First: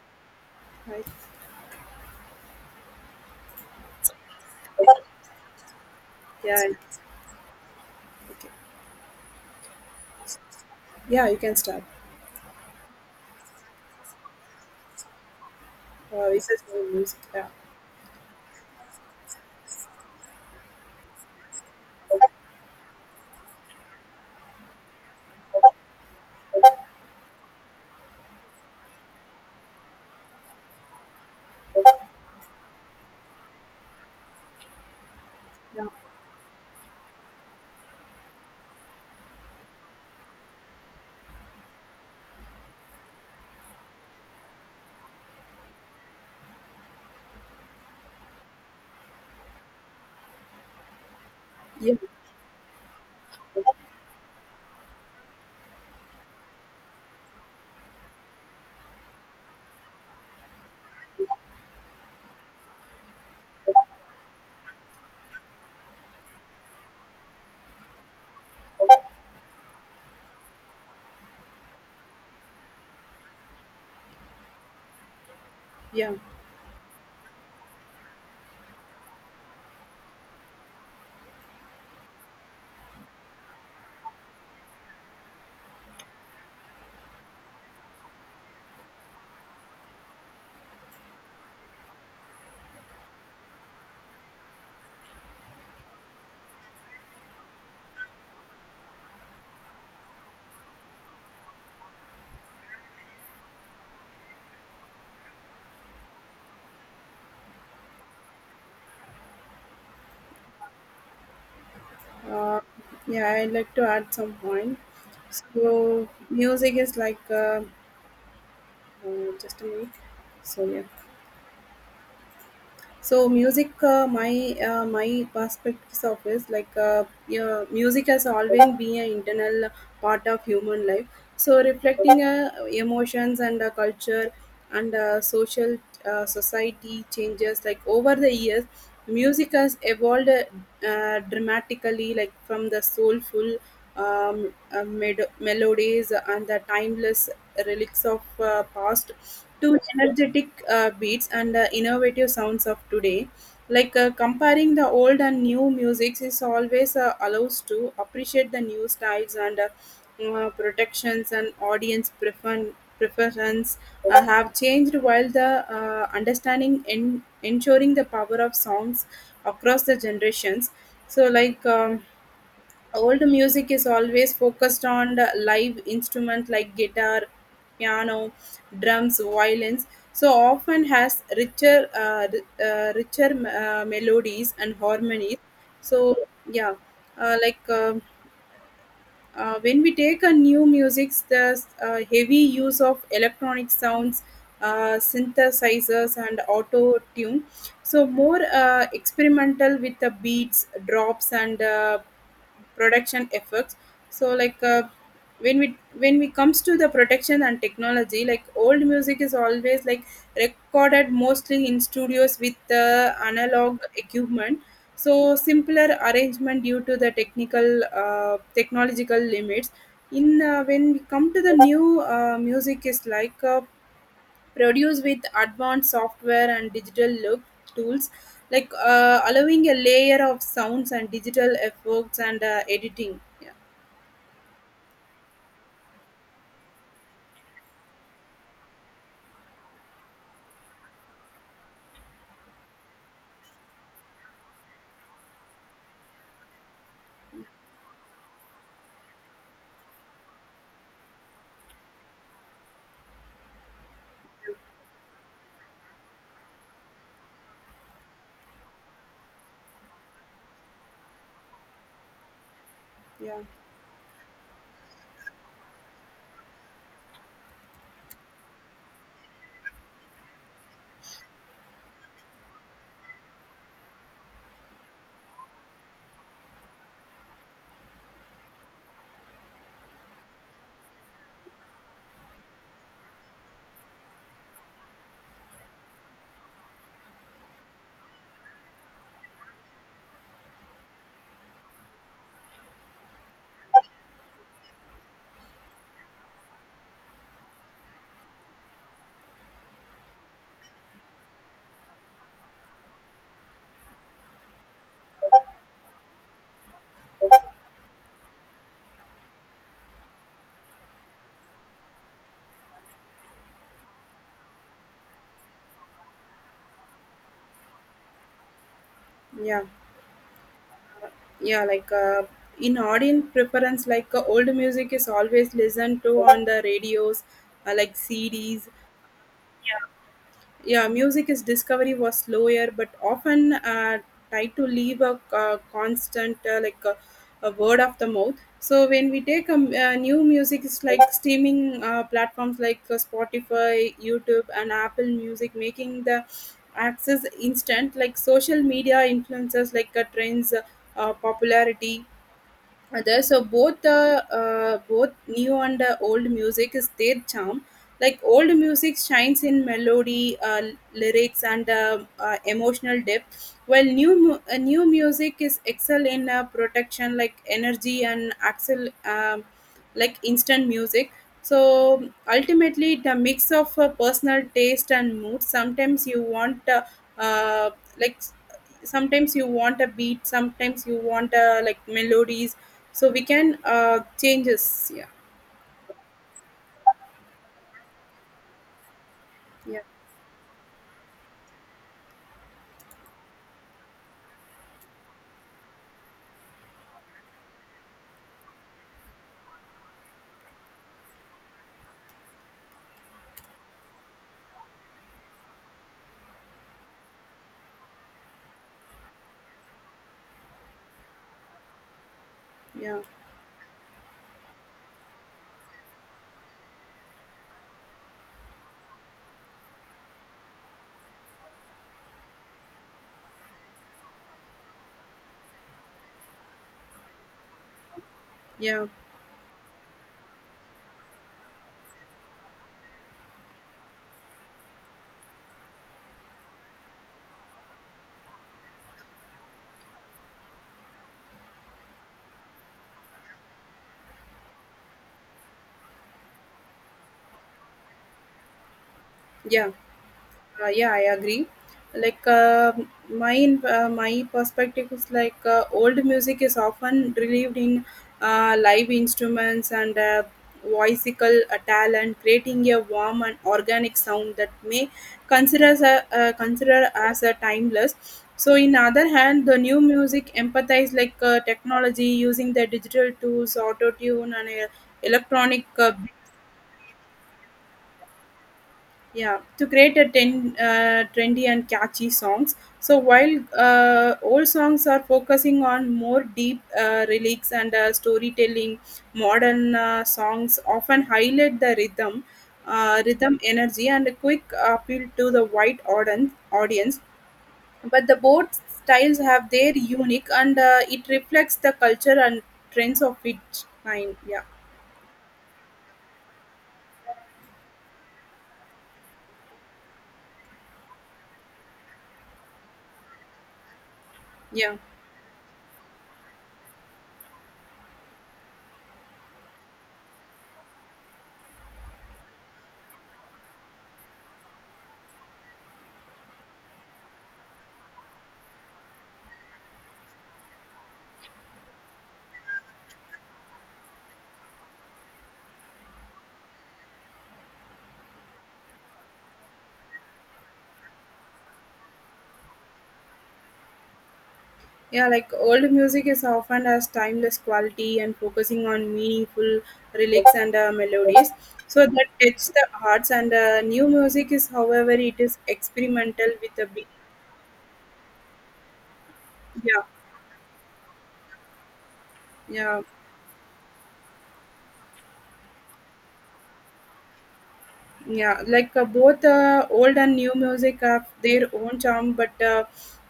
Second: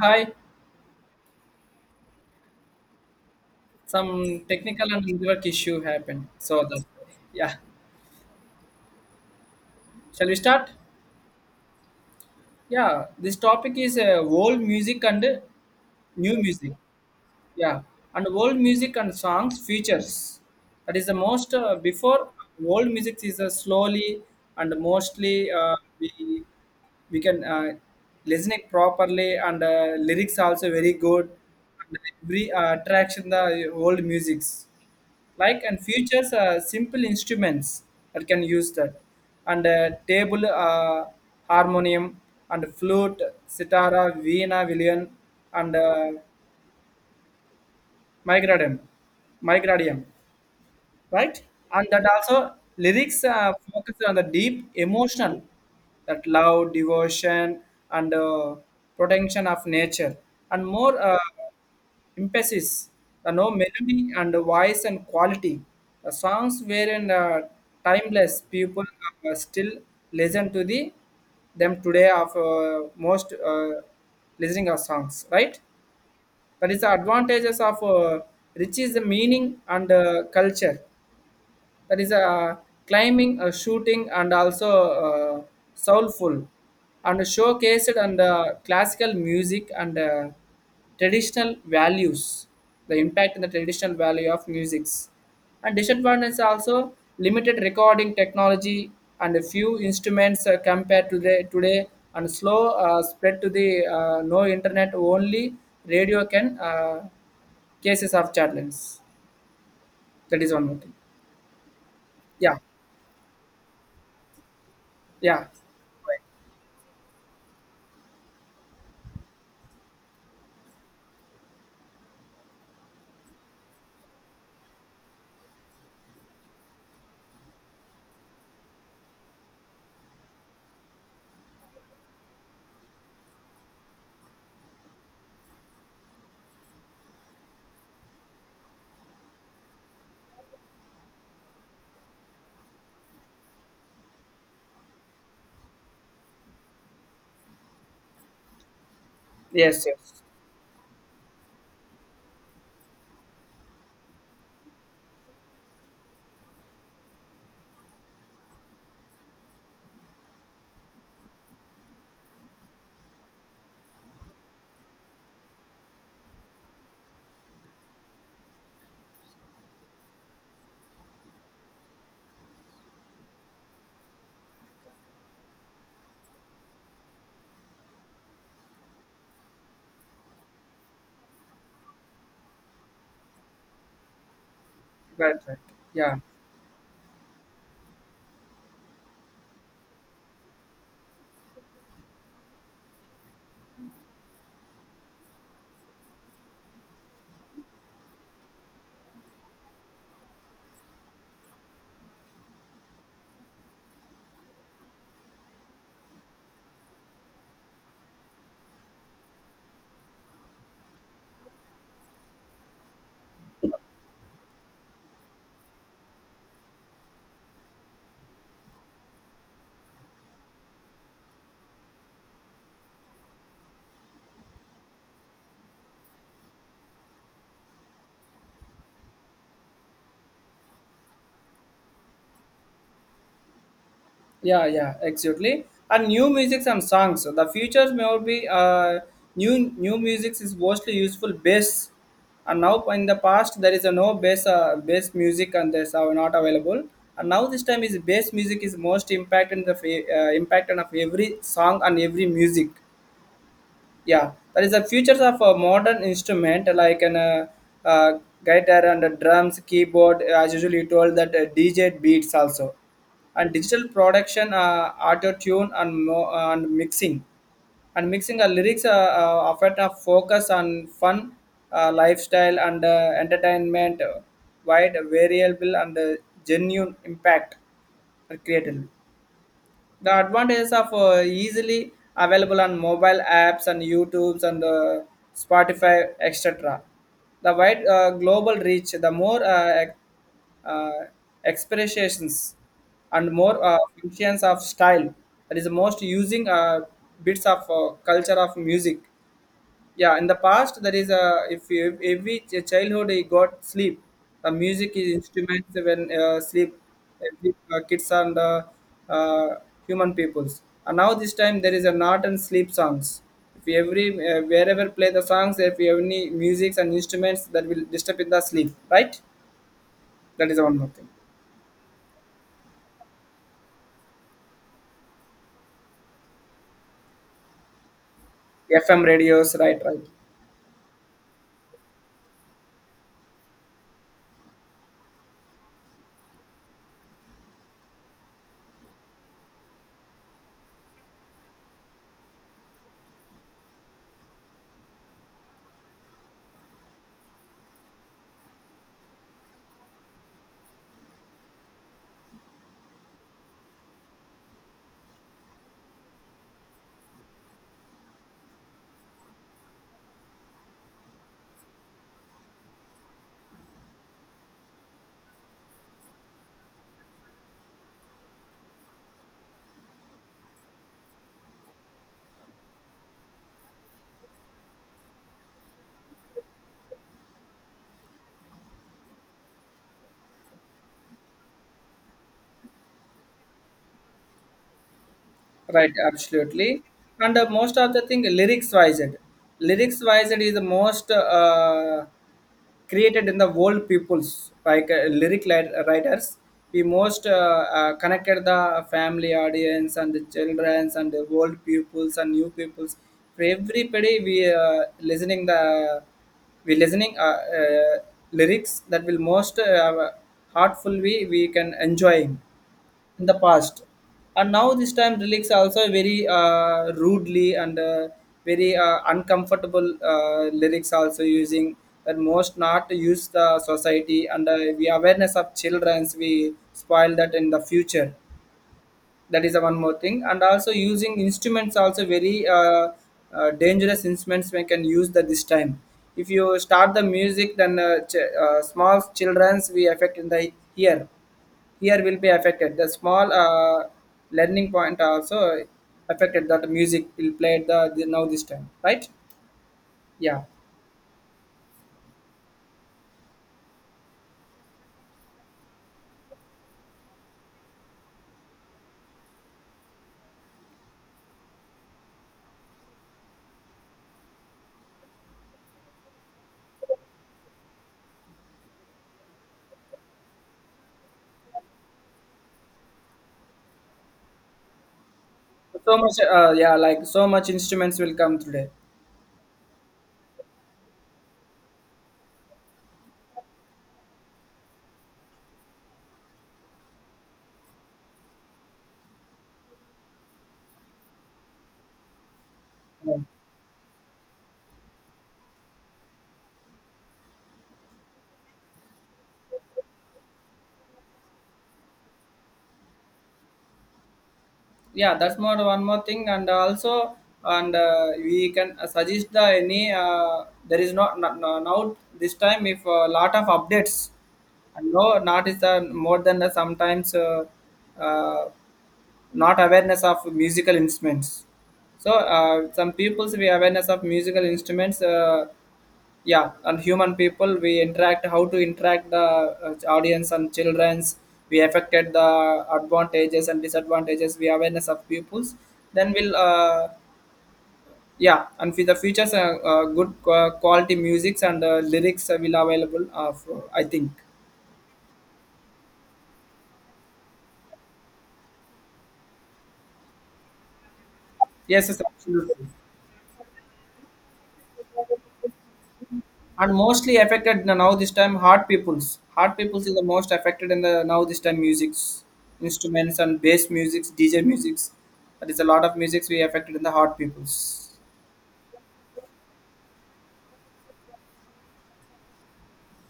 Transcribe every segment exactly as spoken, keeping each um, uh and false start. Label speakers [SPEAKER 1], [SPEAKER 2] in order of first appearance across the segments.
[SPEAKER 1] Hi,
[SPEAKER 2] Right.
[SPEAKER 1] some technical and network issue happened. So
[SPEAKER 2] Yeah.
[SPEAKER 1] the, yeah,
[SPEAKER 2] Okay.
[SPEAKER 1] shall we start?
[SPEAKER 2] Yeah, you can start.
[SPEAKER 1] Yeah, this topic is uh, old music and uh,
[SPEAKER 2] Uh,
[SPEAKER 1] new
[SPEAKER 2] this is
[SPEAKER 1] music.
[SPEAKER 2] my music. Yeah.
[SPEAKER 1] Yeah, and old music and songs features. That is the most uh, before old music is uh, slowly and mostly uh, we we can uh, listen it properly and uh, lyrics also very good. And every uh, attraction the old musics. Like and
[SPEAKER 2] Yeah.
[SPEAKER 1] features uh, simple instruments that can use that and uh, table uh, harmonium and flute sitar veena villain and uh, migradium migradium, right? And
[SPEAKER 2] Yeah.
[SPEAKER 1] that also lyrics uh, focus on the deep emotional, that love, devotion, and uh, protection of nature, and more uh, emphasis, the no melody and voice and quality. The songs were in uh, timeless. People uh, still listen to the them today of uh, most uh, listening of songs, right?
[SPEAKER 2] Yeah.
[SPEAKER 1] That is the advantages of uh, rich is the meaning and uh, culture that is uh, climbing, uh, shooting, and also uh, soulful, and showcased and uh, classical music and uh, traditional values, the impact and the traditional value of musics, and disadvantage is also limited recording technology and a few instruments uh, compared to the today and slow uh, spread to the uh, no internet only radio can uh, cases of challenge. That is one more thing. Yeah.
[SPEAKER 2] Uh, yeah. I'd like to add some point.
[SPEAKER 1] Yeah.
[SPEAKER 2] So
[SPEAKER 1] Right.
[SPEAKER 2] music is like uh, uh, just a minute. So yeah. So music uh, my uh, my perspectives of is like uh, yeah, music has always been an internal part of human life, so reflecting uh, emotions and uh, culture and uh, social uh, society changes, like over the years music has evolved uh, dramatically, like from the soulful um, uh, med- melodies and the timeless relics of uh, past to
[SPEAKER 1] Yes, yes.
[SPEAKER 2] energetic uh, beats and the innovative sounds of today. Like uh, comparing the old and new music is always uh, allows to appreciate the new styles and uh, uh, protections, and audience prefer- preference uh, have changed, while the uh, understanding in ensuring the power of songs across the generations. So like um, old music is always focused on the live instrument, like guitar, piano, drums, violins, so often has richer uh, ri- uh, richer uh, melodies and
[SPEAKER 1] Right,
[SPEAKER 2] harmonies.
[SPEAKER 1] right.
[SPEAKER 2] So
[SPEAKER 1] Yeah,
[SPEAKER 2] yeah. uh, like um uh, when we take a new music, there's a heavy use of electronic sounds, uh, synthesizers, and auto tune. So more uh, experimental with the beats, drops, and uh, production efforts. So like uh, when we when we comes to the production and technology, like old music is always like recorded mostly in studios with uh, analog equipment, so simpler arrangement due to the technical uh, technological limits. In uh, when we come to the new uh, music is like uh, produced with advanced software and digital look tools, like uh, allowing a layer of sounds and digital effects and uh, editing. Yeah.
[SPEAKER 1] yeah, yeah, exactly. And new musics and songs. So the future may all be uh, new new musics is mostly useful bass. And now in the past there is a no bass uh, bass music and this are not available. And now this time is bass music is most impact in the fa- uh, impact on of every song and every music. Yeah, that is the features of a modern instrument like an uh, uh, guitar and a drums keyboard as usually told that uh, dj beats also
[SPEAKER 2] Yeah.
[SPEAKER 1] and digital production uh, auto tune and, mo- and mixing and mixing our lyrics uh, uh, often a focus on fun uh, lifestyle and uh, entertainment, uh, wide variable and uh, genuine impact are created. The advantages of uh, easily available on mobile apps and youtubes and uh, spotify etc. The wide uh, global reach, the more uh, ex- uh, expressions and more uh, functions of style, that is the most using uh, bits of uh, culture of music. Yeah, in the past there is a, if you, every ch- childhood he got sleep, the music is instruments when uh, sleep every uh, kids and uh, uh, human peoples. And now this time there is a not and sleep songs. If you every uh, wherever play the songs, if you have any musics and instruments that will disturb in the sleep, right?
[SPEAKER 2] Yeah.
[SPEAKER 1] That is one more thing.
[SPEAKER 2] Yeah. Like uh, in audience preference, like uh, old music is always listened to on the radios, uh, like cds.
[SPEAKER 1] FM radios, right, right.
[SPEAKER 2] Yeah, music is discovery was slower, but often uh, tried to leave a, uh constant uh, like a, a word of the mouth. So when we take a, m- a new music, it's like streaming uh, platforms like uh, spotify, youtube and apple music, making the access instant. Like social media influences, like uh, trends, uh, popularity, other. So both the uh, both new and the old music is their charm. Like old music shines in melody, uh, lyrics and uh, uh, emotional depth, while new mu- uh, new music is excel in uh, protection, like energy and excel, um, like instant music. So ultimately the mix of uh, personal taste and mood. Sometimes you want uh, uh, like sometimes you want a beat, sometimes you want a like melodies, so we can uh changes. Yeah.
[SPEAKER 1] Right, absolutely. And uh, most of the thing lyrics wise,
[SPEAKER 2] Yeah.
[SPEAKER 1] lyrics wise is the most uh, created in the world peoples like uh, lyric li- writers. We most uh, uh, connected the family audience and the childrens and the world peoples and new peoples. For everybody, we uh, listening the we listening uh, uh, lyrics that will most uh, heartful we we can enjoying
[SPEAKER 2] Yeah.
[SPEAKER 1] in the past. And now this time relics are also very uh, rudely and uh, very uh, uncomfortable uh, lyrics also using, that most not use the society and uh, we awareness of childrens we spoil that in the future.
[SPEAKER 2] Yeah.
[SPEAKER 1] That is the one more thing. And also using instruments also very uh, uh, dangerous instruments we can use that this time. If you start the music, then uh, ch- uh, small children's we affect in the ear, ear will be affected, the small uh, learning point also affected that music will play the, the now this time, right?
[SPEAKER 2] Yeah.
[SPEAKER 1] Yeah.
[SPEAKER 2] Uh, yeah, I agree. Like uh, my uh, my perspective is like uh, old music is often relieved in uh, live instruments and uh, voicical uh, talent, creating a warm and organic sound that may consider as a uh, consider as a timeless. So, in other hand, the new music empathize, like uh, technology using the digital tools, auto tune, and uh, electronic
[SPEAKER 1] So
[SPEAKER 2] uh,
[SPEAKER 1] much uh, yeah, like so much instruments will come today.
[SPEAKER 2] yeah, to create a ten, uh, trendy and catchy songs. So while uh, old songs are focusing on more deep uh, lyrics and uh, storytelling, modern uh, songs often highlight the rhythm, uh,
[SPEAKER 1] Yeah.
[SPEAKER 2] rhythm energy, and a quick appeal to the wide auden- audience. But the both styles have their unique, and uh, it reflects the culture and trends of each time. Yeah,
[SPEAKER 1] Yeah, that's more one more thing. And also and uh, we can uh, suggest the any uh, there is not, not no- now this time if a lot of updates
[SPEAKER 2] yeah.
[SPEAKER 1] and no not is uh, more than the sometimes uh, uh, not awareness of musical instruments. So uh, some people's we awareness of musical instruments, uh, yeah. And human people we interact, how to interact the uh, audience and children's, we affected the advantages and disadvantages we awareness of pupils, then we'll uh, yeah. And for the features uh, uh, good qua- quality musics and uh, lyrics uh, will available uh, for, I think.
[SPEAKER 2] Yeah, like old music is often has timeless quality and focusing on meaningful lyrics and uh, melodies, so
[SPEAKER 1] Yes, yes,
[SPEAKER 2] that touch the
[SPEAKER 1] absolutely.
[SPEAKER 2] hearts. And uh, new music is however it is experimental with a
[SPEAKER 1] And
[SPEAKER 2] big,
[SPEAKER 1] mostly affected now this time hard peoples, hard
[SPEAKER 2] yeah.
[SPEAKER 1] peoples is the most affected in the now this time musics
[SPEAKER 2] Yeah.
[SPEAKER 1] instruments and bass musics dj musics. That is a lot of musics we affected in the hard peoples,
[SPEAKER 2] Yeah. Like uh, both uh, old and new music have their own charm, but uh,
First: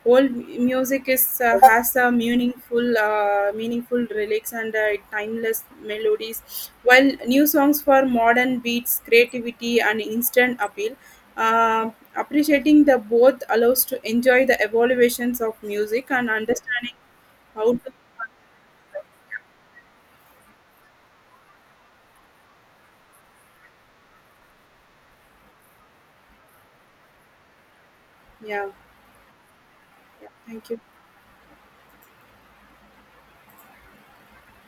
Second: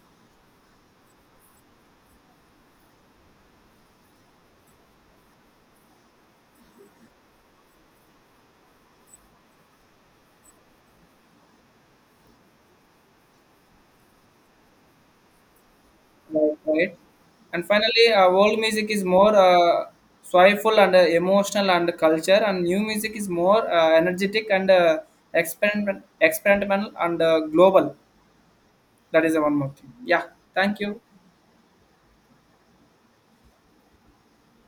[SPEAKER 2] old m- music is uh, has a meaningful uh, meaningful lyrics and uh, timeless melodies, while new songs for modern beats, creativity and instant appeal. uh, Appreciating the both allows to enjoy the evaluations of music and
[SPEAKER 1] right,
[SPEAKER 2] understanding
[SPEAKER 1] right? And
[SPEAKER 2] how to.
[SPEAKER 1] finally uh, world music is more uh, soulful and uh, emotional and culture, and new music is more uh, energetic and uh, experiment experimental and uh, global.
[SPEAKER 2] Yeah,
[SPEAKER 1] That is the one more thing. Yeah,
[SPEAKER 2] yeah, thank you.
[SPEAKER 1] thank you.